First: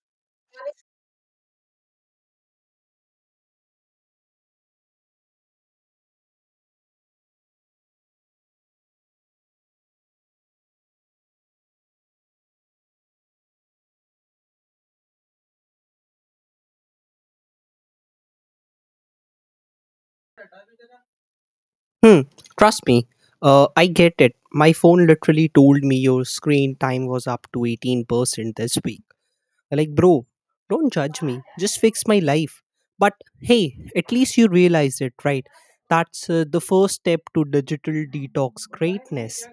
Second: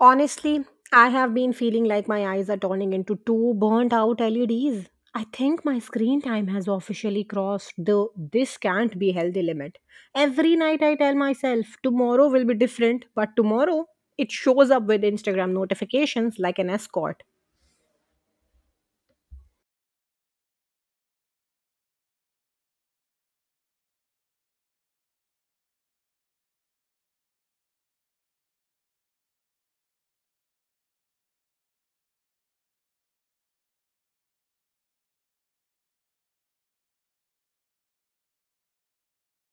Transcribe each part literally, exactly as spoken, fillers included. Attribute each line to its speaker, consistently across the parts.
Speaker 1: Honestly, I have been feeling like my eyes are turning into two burnt out L E Ds. I think my screen time has officially crossed the this can't be healthy limit. Every night I tell myself tomorrow will be different, but tomorrow it shows up with Instagram notifications like an escort.
Speaker 2: Hmm, trust me, uh, I get it. My phone literally told me your screen time was up to eighteen percent this week. I'm like, bro, don't judge me. Just fix my life. But hey, at least you realize it, right? That's uh, the first step to digital detox greatness.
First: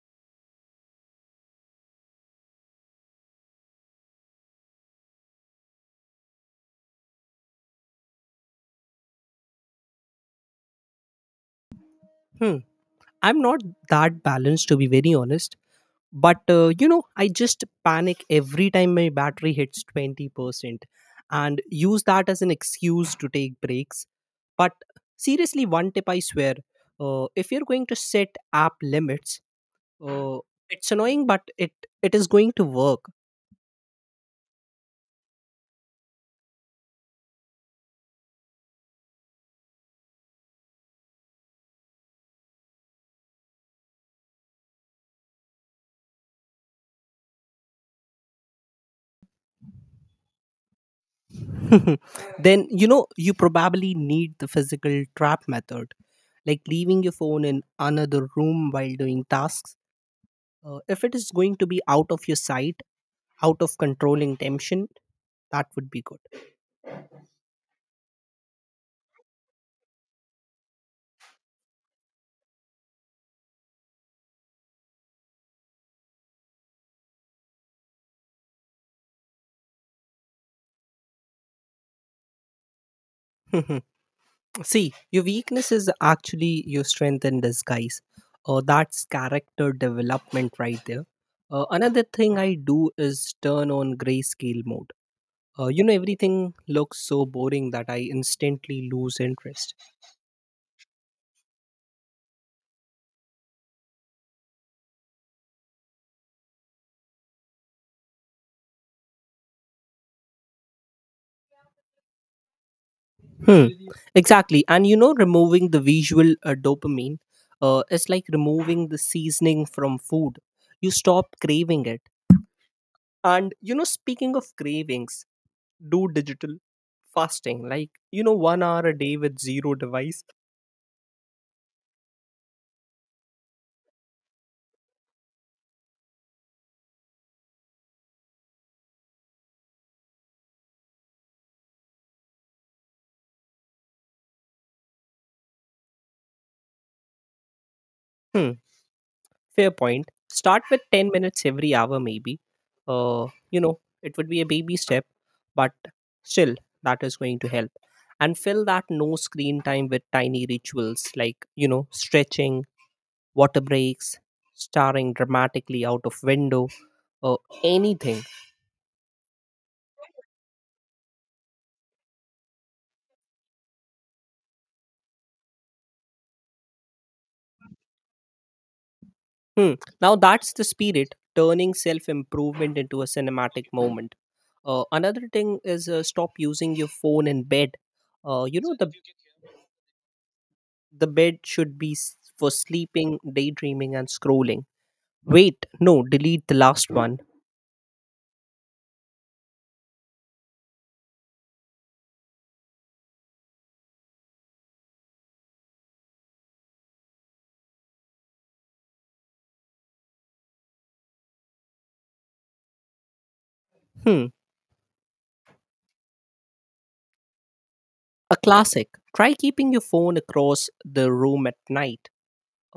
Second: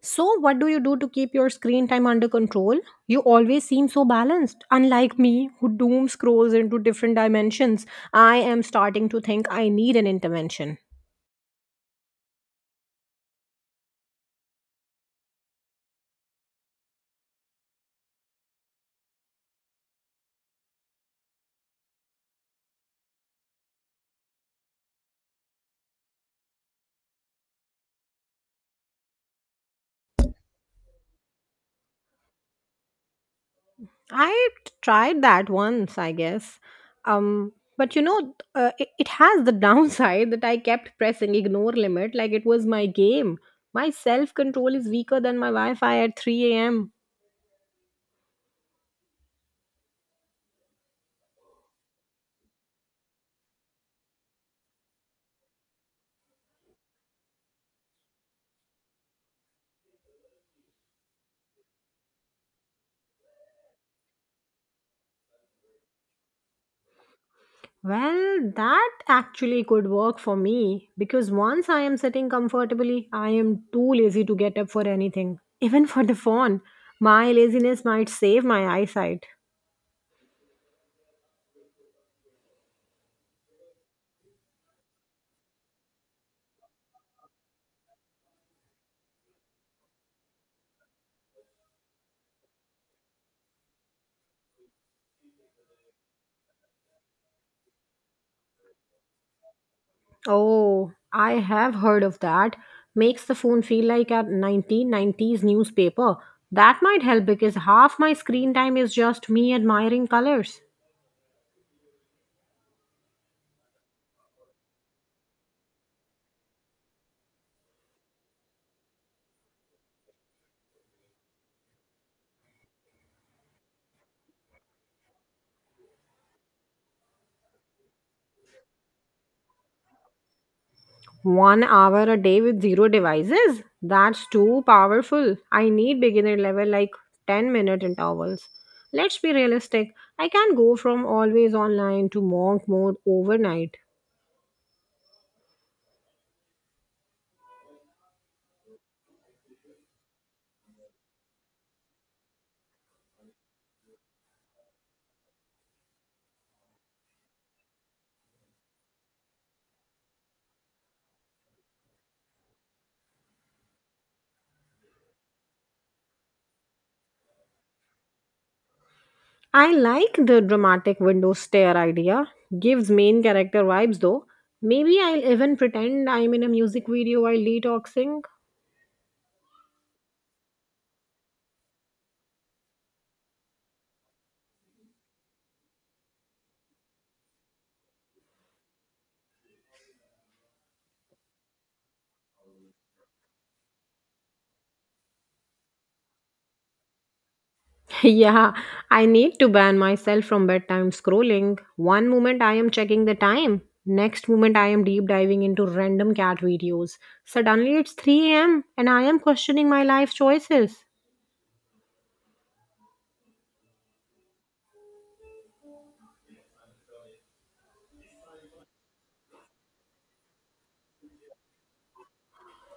Speaker 1: So, what do you do to keep your screen time under control? You always seem so balanced, unlike me who doom scrolls into different dimensions. I am starting to think I need an intervention.
Speaker 2: Hmm, I'm not that balanced, to be very honest. But, uh, you know, I just panic every time my battery hits twenty percent and use that as an excuse to take breaks. But seriously, one tip I swear, uh, if you're going to set app limits, uh, it's annoying, but it, it is going to work.
Speaker 1: I tried that once, I guess. Um, but you know, uh, it, it has the downside that I kept pressing ignore limit like it was my game. My self control is weaker than my Wi Fi at three a m.
Speaker 2: Then, you know, you probably need the physical trap method, like leaving your phone in another room while doing tasks. Uh, if it is going to be out of your sight, out of controlling temptation, that would be
Speaker 1: Well, that actually could work for me because once I am sitting comfortably, I am too lazy to get up for anything, even for the phone. My laziness might save my eyesight.
Speaker 2: good. See, your weakness is actually your strength in disguise. Uh, that's character development right there. Uh, another thing I do is turn on grayscale mode. Uh, you know, everything looks so boring that I instantly lose interest.
Speaker 1: Oh, I have heard of that. Makes the phone feel like a nineteen nineties newspaper. That might help because half my screen time is just me admiring colors.
Speaker 2: Hmm. Exactly. And you know, removing the visual uh, dopamine uh, is like removing the seasoning from food. You stop craving it. And you know, speaking of cravings, do digital fasting, like you know, one hour a day with zero device.
Speaker 1: One hour a day with zero devices? That's too powerful. I need beginner level like ten minute intervals. Let's be realistic. I can't go from always online to monk mode overnight.
Speaker 2: Hmm, fair point. Start with ten minutes every hour maybe. uh you know it would be a baby step, but still, that is going to help. And fill that no screen time with tiny rituals, like you know, stretching, water breaks, staring dramatically out of window, or anything.
Speaker 1: I like the dramatic window stare idea. Gives main character vibes though. Maybe I'll even pretend I'm in a music video while detoxing.
Speaker 2: Hmm. Now that's the spirit, turning self improvement into a cinematic moment. Uh, another thing is, uh, stop using your phone in bed. Uh, you know the the bed should be s- for sleeping, daydreaming, and scrolling. Wait, no, delete the last one.
Speaker 1: Yeah, I need to ban myself from bedtime scrolling. One moment I am checking the time, next moment I am deep diving into random cat videos. Suddenly it's three a m and I am questioning my life choices.
Speaker 2: Hmm, a classic. Try keeping your phone across the room at night,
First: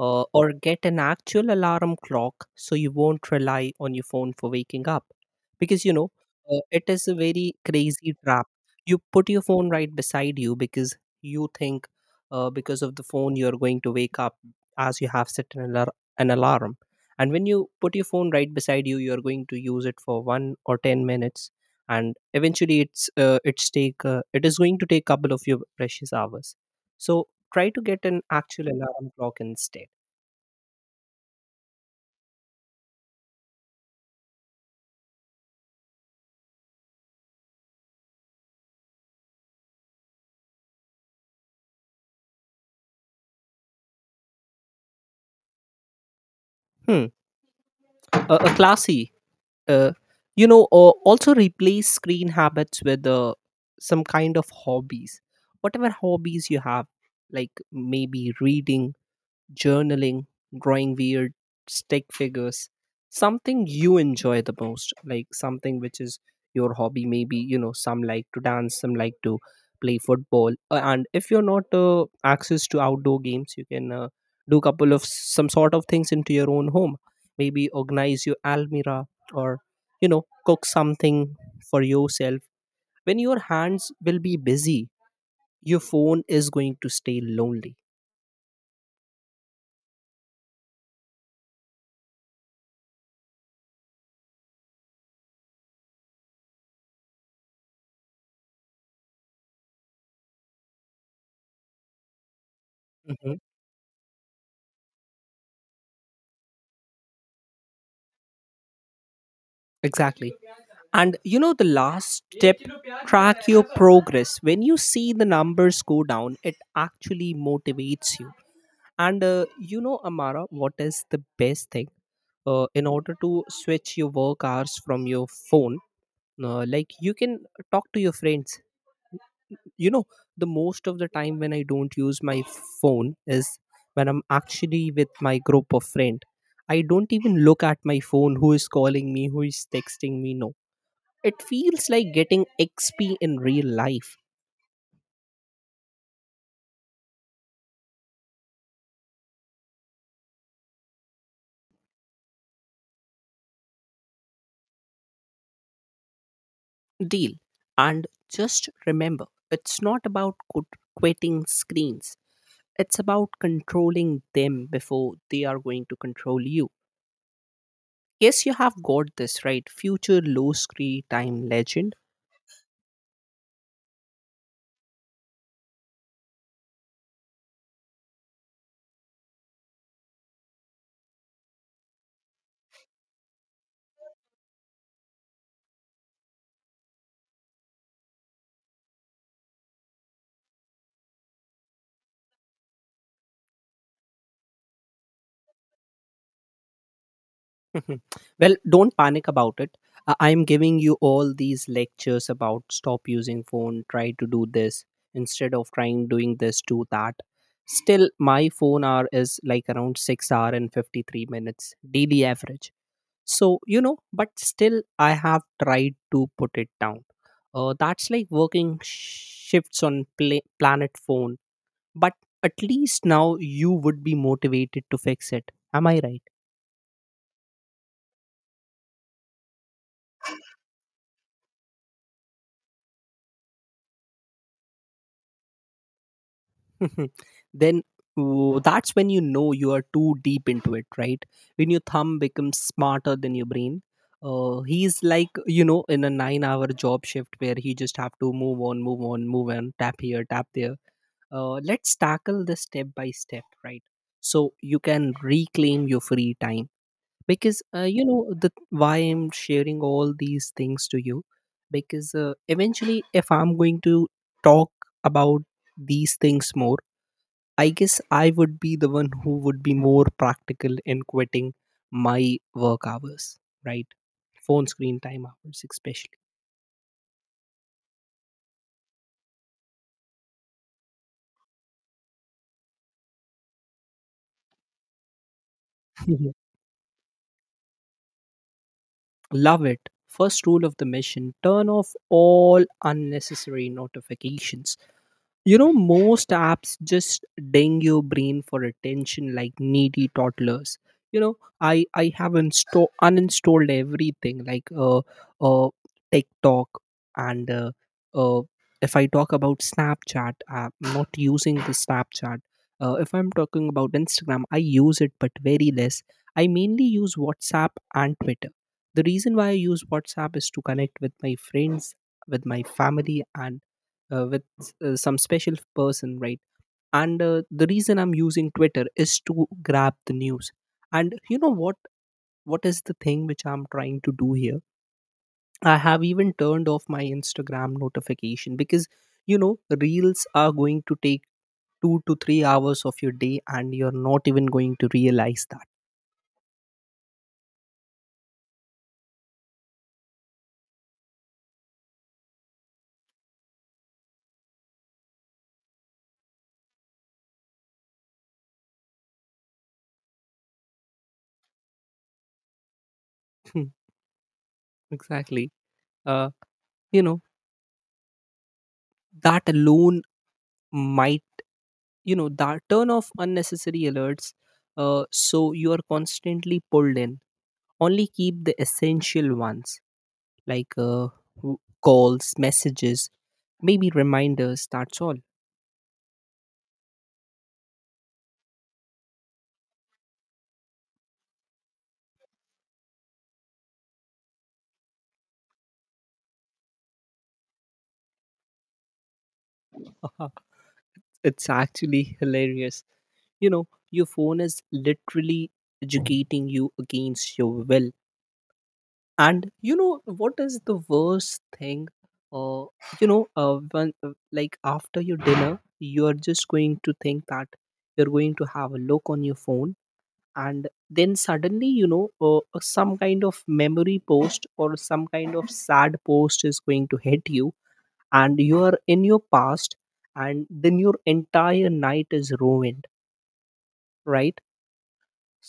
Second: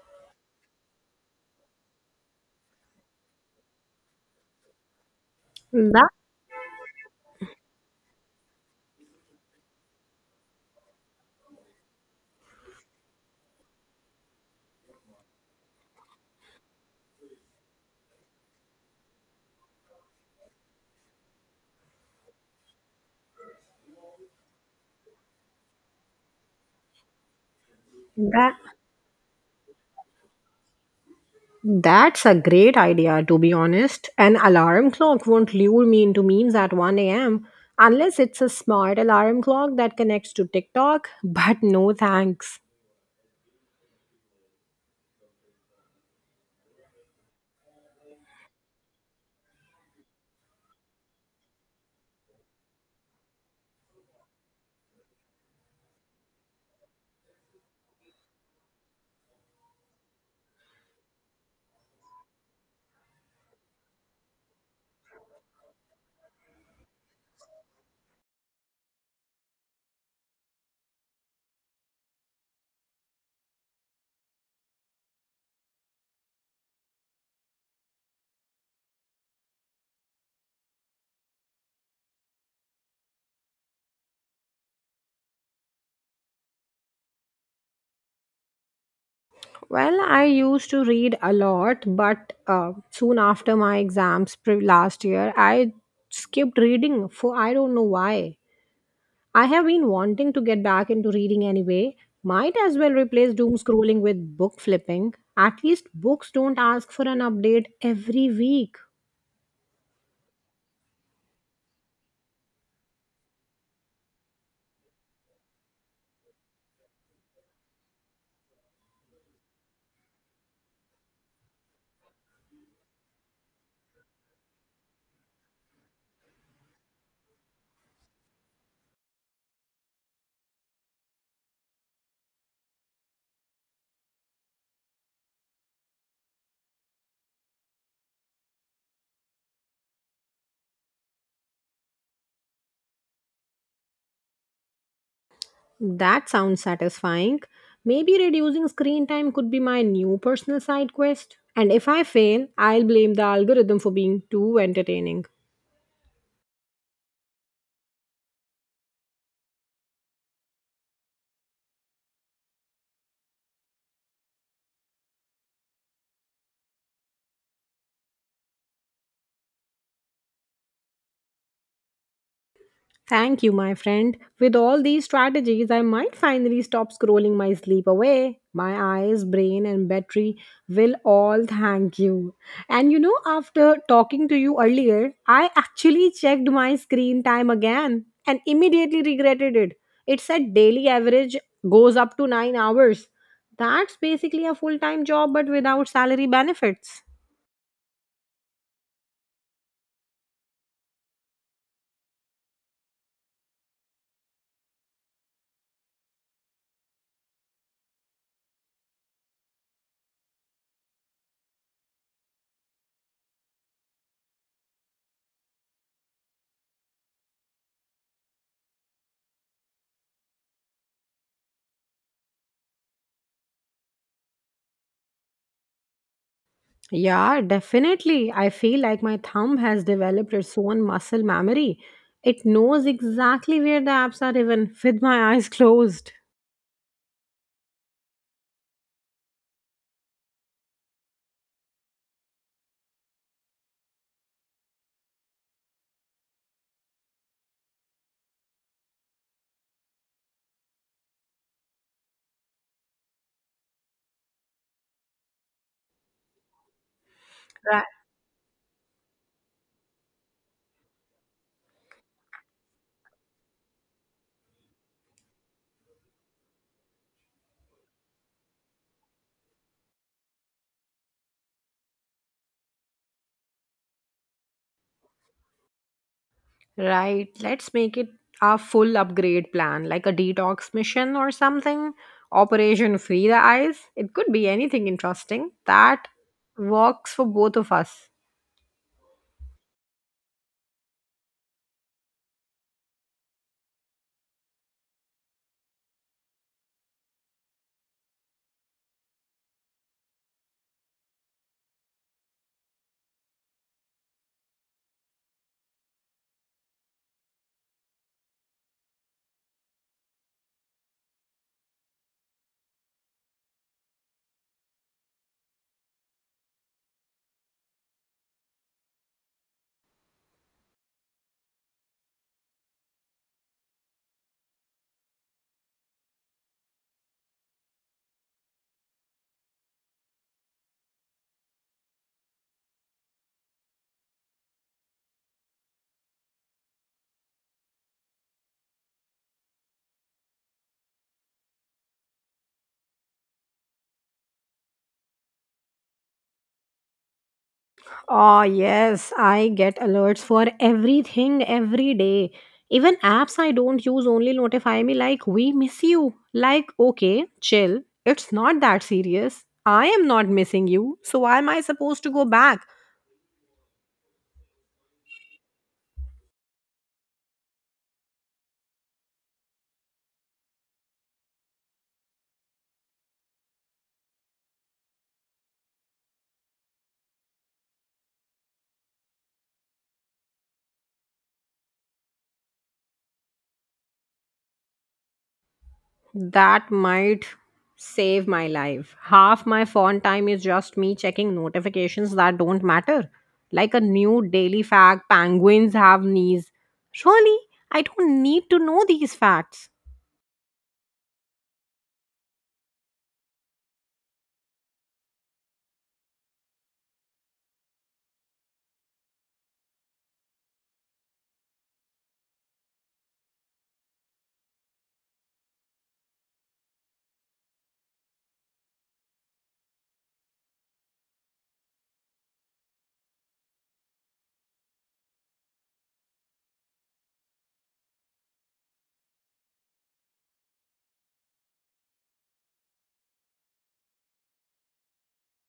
Speaker 2: uh, or get an actual alarm clock so you won't rely on your phone for waking up. Because you know,
Speaker 1: That
Speaker 2: uh, it is a very crazy trap. You put your phone right beside you because you think, uh, because of the phone you're going to wake up, as you have set an, alar- an alarm. And when you put your phone right beside you, you're going to use it for one or ten minutes, and eventually it's uh, it's take uh, it is going to take couple of your precious hours. So try to get an
Speaker 1: that
Speaker 2: actual alarm clock instead.
Speaker 1: That's a great idea, to be honest. An alarm clock won't lure me into memes at one a m unless it's a smart alarm clock that connects to TikTok, but no thanks.
Speaker 2: Hmm. A, a classy. Uh, you know, uh, Also replace screen habits with uh, some kind of hobbies. Whatever hobbies you have, like maybe reading, journaling, drawing weird stick figures, something you enjoy the most, like something which is your hobby. Maybe, you know, some like to dance, some like to play football. Uh, And if you're not uh, access to outdoor games, you can uh, do couple of some sort of things into your own home. Maybe organize your almirah, or, you know, cook something for yourself. When your hands will be busy, your phone is going to stay lonely.
Speaker 1: Well, I used to read a lot, but uh, soon after my exams pre- last year, I skipped reading for I don't know why. I have been wanting to get back into reading anyway. Might as well replace
Speaker 2: Mhm.
Speaker 1: doom scrolling with book flipping. At least books don't ask for an update every week.
Speaker 2: Exactly. And you know, the last step, track your progress. When you see the numbers go down, it actually motivates you. And uh, you know, Amara, what is the best thing? Uh, in order to switch your work hours from your phone, uh, like you can talk to your friends. You know, the most of the time when I don't use my phone is when I'm actually with my group of friend. I don't even look at my phone who is calling me, who is texting me, no, it feels like getting X P in real life.
Speaker 1: That sounds satisfying. Maybe reducing screen time could be my new personal side quest. And if I fail, I'll blame the algorithm for being too entertaining.
Speaker 2: Deal. And just remember, it's not about quit- quitting screens, it's about controlling them before they are going to control you. Yes, you have got this right. Future low screen time legend.
Speaker 1: Thank you, my friend. With all these strategies, I might finally stop scrolling my sleep away. My eyes, brain, and battery will all thank you. And you know, after talking to you earlier, I actually checked my screen time again and immediately regretted it. It said daily average goes up to nine hours. That's basically a full time job, but without salary benefits.
Speaker 2: Mhm. Well, don't panic about it. Uh, I'm giving you all these lectures about stop using phone, try to do this instead of trying doing this, do that. Still, my phone hour is like around six hour and fifty-three minutes daily average. So, you know, but still, I have tried to put it down. Uh, that's like working shifts on pla- planet phone. But at least now you would be motivated to fix it. Am I right?
Speaker 1: Yeah, definitely. I feel like my thumb has developed its own muscle memory. It knows exactly where the apps are even with my eyes closed.
Speaker 2: Mhm. Then w- that's when you know you are too deep into it, right? When your thumb becomes smarter than your brain. Uh, he's like, you know, in a nine hour job shift where he just have to move on, move on, move on, tap here, tap there. Uh, let's tackle this step by step, right? So you can reclaim your free time because, uh,
Speaker 1: Right.
Speaker 2: you know, the why I'm sharing all these things to you because uh, eventually, if I'm going to talk about these things more, I guess I would be the one who would be more practical in quitting my work hours, right? Phone screen time hours, especially.
Speaker 1: Right. Let's make it a full upgrade plan, like a detox mission or something. Operation Free the Eyes. It could be anything interesting that
Speaker 2: Mhm.
Speaker 1: works for both of us.
Speaker 2: Love it. First rule of the mission: turn off all unnecessary notifications. You know, most apps just ding your brain for attention like needy toddlers. You know, I I have insta- uninstalled everything, like uh uh TikTok, and uh, uh if I talk about Snapchat, I'm not using the Snapchat. Uh, if I'm talking about Instagram, I use it but very less. I mainly use WhatsApp and Twitter. The reason why I use WhatsApp is to connect with my friends, with my family, and uh, with s- uh, some special person, right? And uh, the reason I'm using Twitter is to grab the news. And you know what what is the thing which I'm trying to do here? I have even turned off my Instagram notification because, you know, reels are going to take two to three hours of your day, and you're not even going to realize that.
Speaker 1: Oh, yes, I get alerts for everything every day. Even apps I don't use only notify me like, we miss you. Like, okay, chill. It's not that serious. I am not missing you. So, why am I supposed to go back?
Speaker 2: Hmm, exactly. Uh, you know that alone might, you know, that turn off unnecessary alerts, uh, so you are constantly pulled in. Only keep the essential ones, like uh, w- calls, messages, maybe reminders. That's all.
Speaker 1: That might save my life. Half my phone time is just me checking notifications that don't matter. Like a new daily fact penguins have knees. Surely, I don't need to know these facts.
Speaker 2: It's actually hilarious. You know, your phone is literally educating you against your will. And you know what is the worst thing? Uh, you know, uh, when, uh, like after your dinner, you are just going to think that you're going to have a look on your phone, and then suddenly, you know, uh, some kind of memory post or some kind of sad post is going to hit you, and you are in your past, and then your entire night is ruined, right?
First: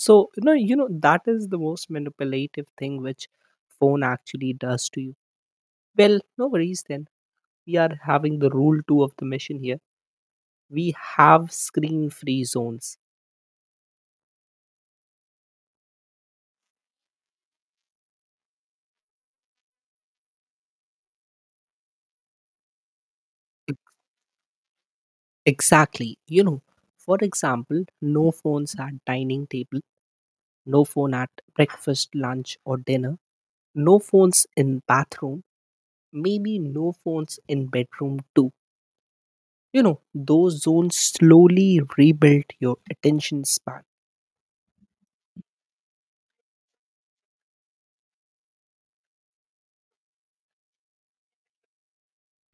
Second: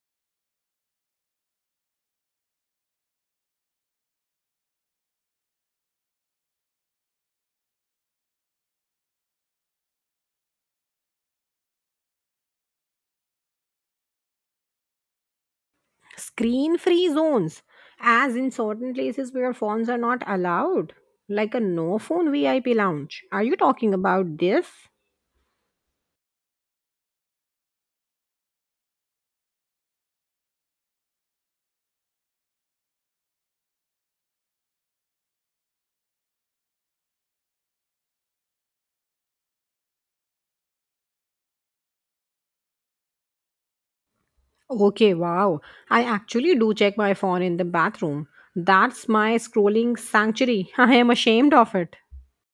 Speaker 2: So you know, you know that is the most manipulative thing which phone actually does to you. Well, no worries then, we are having the rule two of the mission here. We have screen free zones.
Speaker 1: Screen free zones, as in certain places where phones are not allowed, like a no phone V I P lounge. Are you talking about this?
Speaker 2: Exactly, you know. For example, no phones at dining table, no phone at breakfast, lunch, or dinner, no phones in bathroom, maybe no phones in bedroom too. You know, those zones slowly rebuild your attention span.
Speaker 1: Okay, wow. I actually do check my phone in the bathroom. That's my scrolling sanctuary. I am ashamed of it.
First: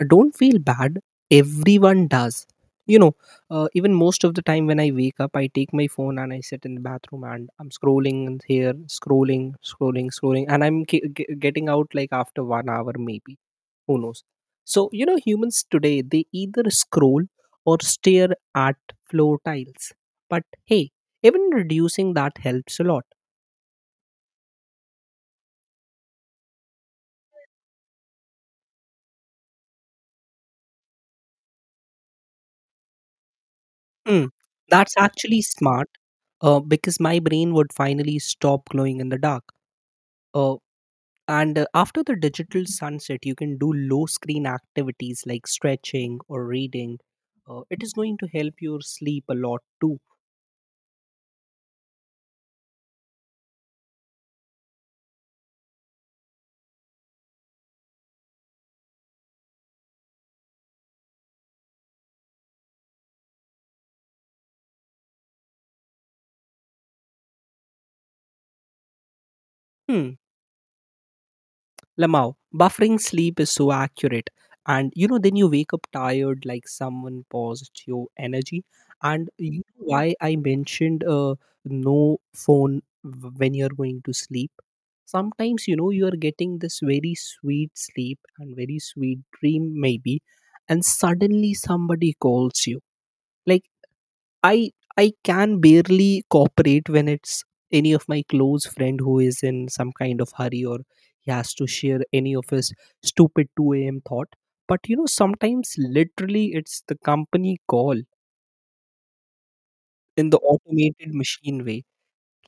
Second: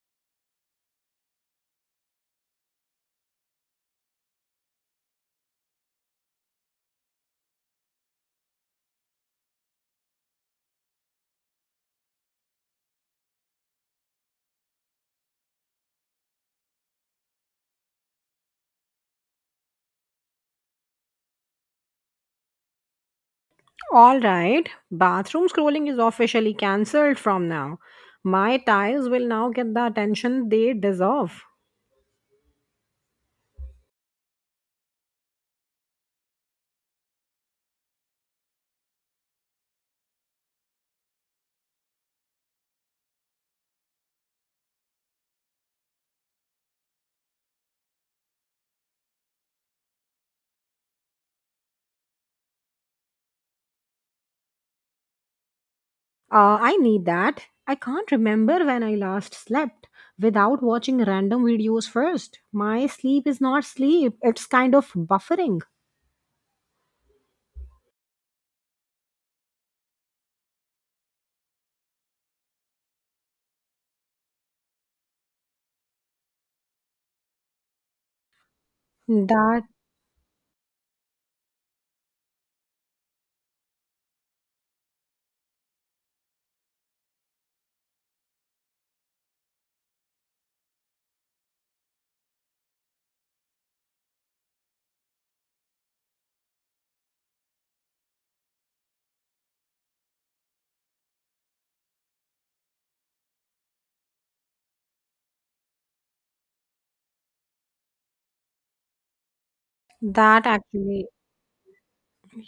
Speaker 2: Don't feel bad. Everyone does. You know, uh, even most of the time when I wake up, I take my phone and I sit in the bathroom, and I'm scrolling and here, scrolling, scrolling, scrolling, and I'm ge- ge- getting out like after one hour maybe. Who knows? So, you know, humans today, they either scroll or stare at floor tiles. But hey, even reducing that helps a lot.
Speaker 1: All right, bathroom scrolling is officially cancelled from now. My tiles will now get the attention they deserve.
Speaker 2: Mm, that's actually smart, uh, because my brain would finally stop glowing in the dark. Uh, and uh, After the digital sunset, you can do low screen activities like stretching or reading. Uh, it is going to help your sleep a lot too.
Speaker 1: Uh, I need that. I can't remember when I last slept without watching random videos first. My sleep is not sleep. It's kind of buffering.
Speaker 2: Hmm, Lamau, buffering sleep is so accurate. And you know, then you wake up tired, like someone paused your energy. And you
Speaker 1: That
Speaker 2: know why I mentioned, uh, no phone w- when you're going to sleep? Sometimes, you know, you are getting this very sweet sleep and very sweet dream, maybe, and suddenly somebody calls you. Like, I I can barely cooperate when it's any of my close friend who is in some kind of hurry, or he has to share any of his stupid two a m thought. But you know, sometimes literally it's the company call in the
Speaker 1: that actually
Speaker 2: automated machine way.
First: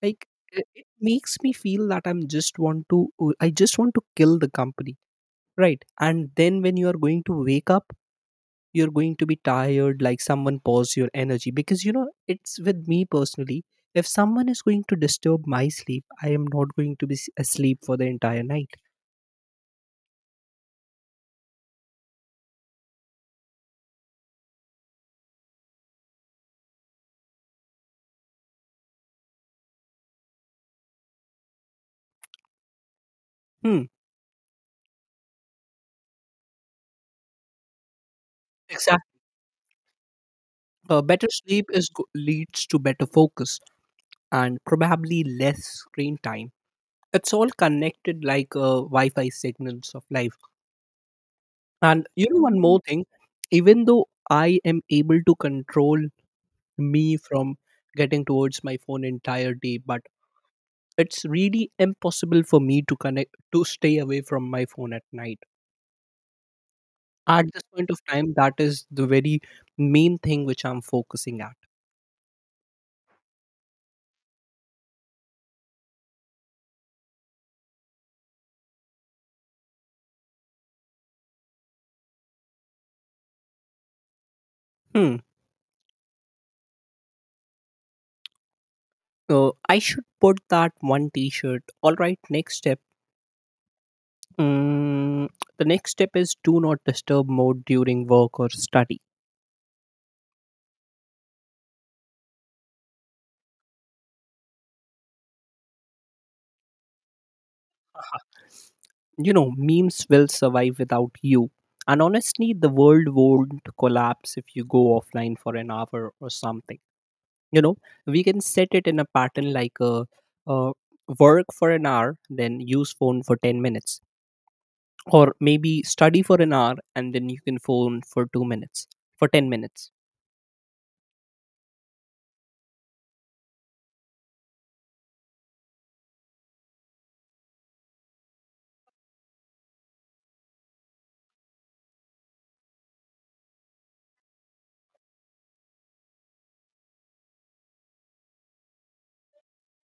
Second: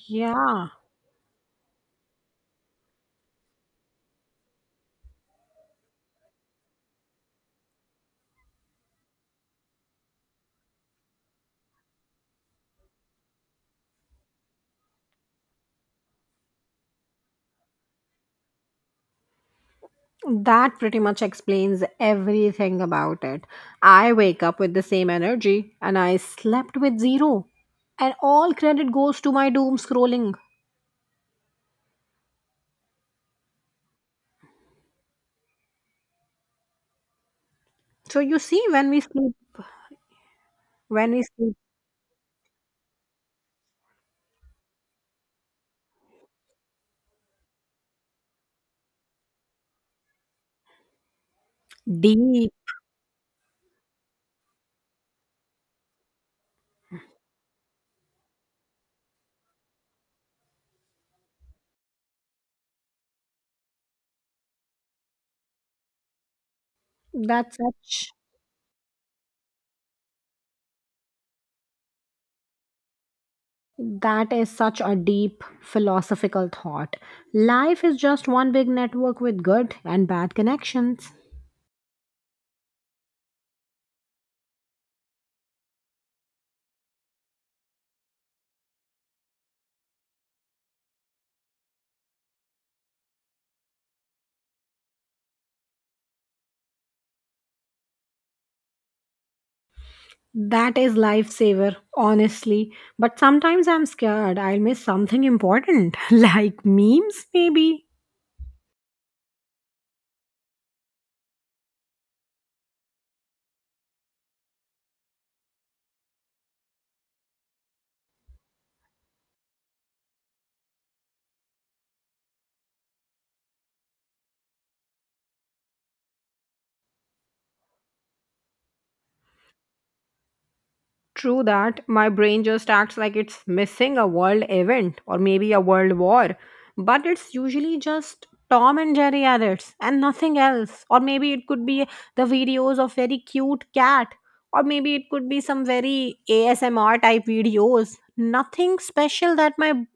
Speaker 2: Like it,
Speaker 1: yeah,
Speaker 2: it makes me feel that I'm just want to I just want to kill the company. Right. And then when you are going to wake up, you're going to be tired like someone paused your energy, because you know it's with me personally, if someone is going to disturb my sleep, I am not going to be s- asleep for the entire night.
Speaker 1: that pretty much explains everything about it. I wake up with the same energy and I slept with zero. And all credit goes to my doom scrolling.
Speaker 2: Hmm,
Speaker 1: So you see when we
Speaker 2: exactly.
Speaker 1: sleep
Speaker 2: Uh,
Speaker 1: when we
Speaker 2: better
Speaker 1: sleep
Speaker 2: sleep is go- leads to better focus, and probably less screen time. It's all connected, like uh, wi-fi signals of life. And you know
Speaker 1: deep
Speaker 2: one more thing, even though I am able to control me from getting towards my phone entire day, but it's really impossible for me to connect to stay away from my phone at night. At
Speaker 1: that's
Speaker 2: this point of
Speaker 1: such
Speaker 2: time, that is the very main thing which I'm focusing at.
Speaker 1: That is such a deep philosophical thought. Life is just one big network with good and bad connections.
Speaker 2: Hmm. So I should put that one t-shirt. All right, next step. Mm, the next step is do not disturb mode during work or study.
Speaker 1: That is lifesaver, honestly. But sometimes I'm scared I'll miss something important, like memes, maybe.
Speaker 2: You know, memes will survive without you, and honestly, the world won't collapse if you go offline for an hour or something. You know, we can set it in a pattern, like uh, uh, work for an hour then use phone for ten minutes, or maybe study for an hour and then you can phone for two minutes, for ten minutes.
Speaker 1: True that. My brain just acts like it's missing a world event or maybe a world war. But it's usually just Tom and Jerry edits and nothing else. Or maybe it could be the videos of very cute cat. Or maybe it could be some very A S M R type videos. Nothing special that my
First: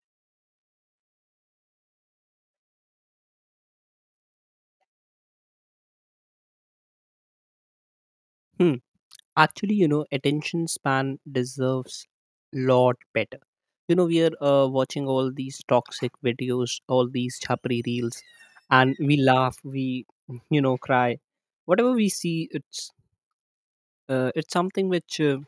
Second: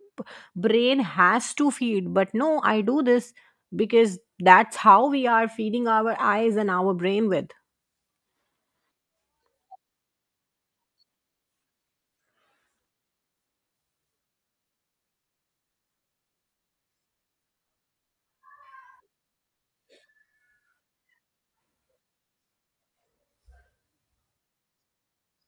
Speaker 1: brain has to feed. But no, I do this because that's how we are feeding our eyes and our brain with.
Speaker 2: Hmm, actually, you know, attention span deserves lot better. You know, we are uh, watching all these toxic videos, all these chapri reels, and we laugh, we, you know, cry, whatever we see. It's uh, it's something which uh,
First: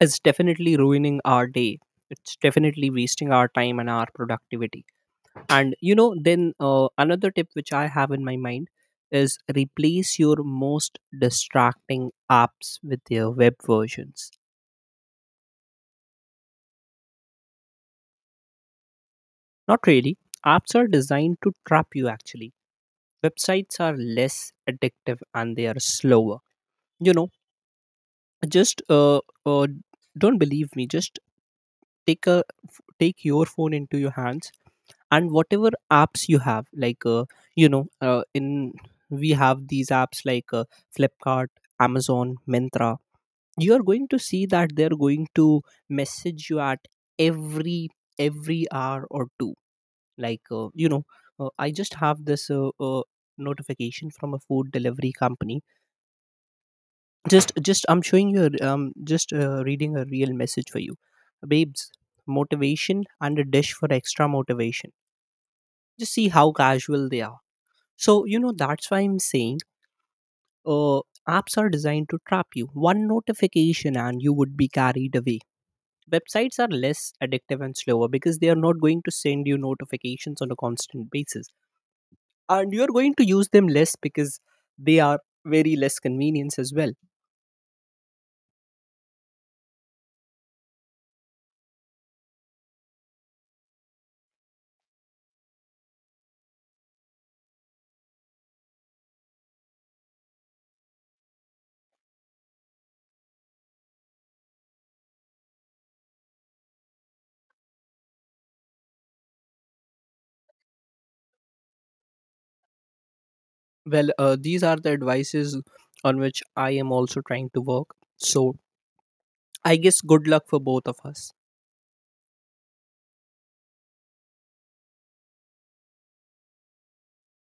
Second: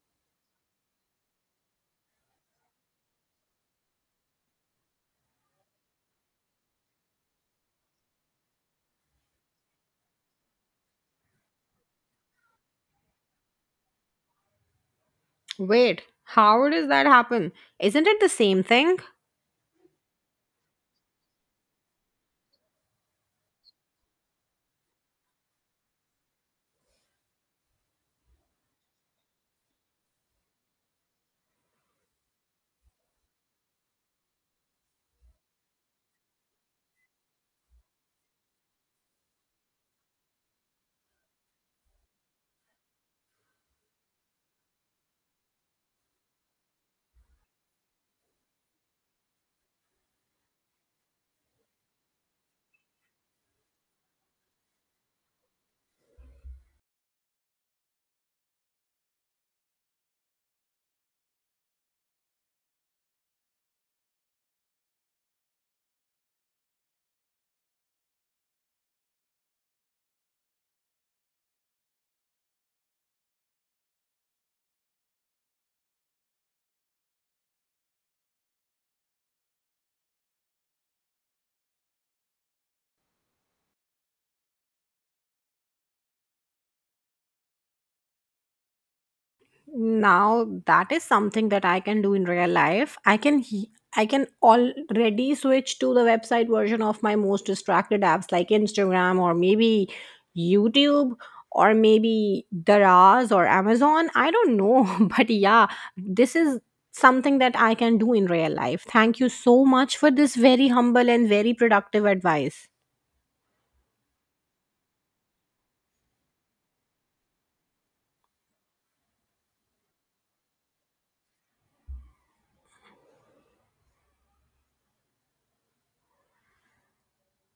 Speaker 2: is definitely ruining our day. It's definitely wasting our time and our productivity. And you know then, uh, another tip which I have in my mind is replace your most distracting apps with their web versions.
Speaker 1: Wait, how does that happen? Isn't it the same thing?
Speaker 2: Not really, apps are designed to trap you actually. Websites are less addictive and they are slower. You know, just uh, uh, don't believe me, just take a take your phone into your hands, and whatever apps you have, like uh, you know uh, in we have these apps like, uh, Flipkart, Amazon, Mentra, you are going to see that they're going to message you at every every hour or two. Like, uh, you know uh, I just have this, uh, uh, notification from a food delivery company. Just just I'm showing you a- um just, uh, reading a real message for you. Babes, motivation and a dish for extra motivation. Just see how casual they are. So, you know, that's why I'm saying, uh, apps are designed to trap you. One notification and you would be carried away. Websites are less addictive and slower because they are not going to send you notifications on a constant basis. And you're going to use them less because they are very less convenience as well.
Speaker 1: Now that is something that I can do in real life. i can he- I can already switch to the website version of my most distracted apps like Instagram, or maybe YouTube, or maybe Daraz or Amazon, I don't know, but yeah, this is something that I can do in real life. Thank you so much for this very humble and very productive advice.
Speaker 2: Well, uh, these are the advices on which I am also trying to work. So, I guess good luck for both of us.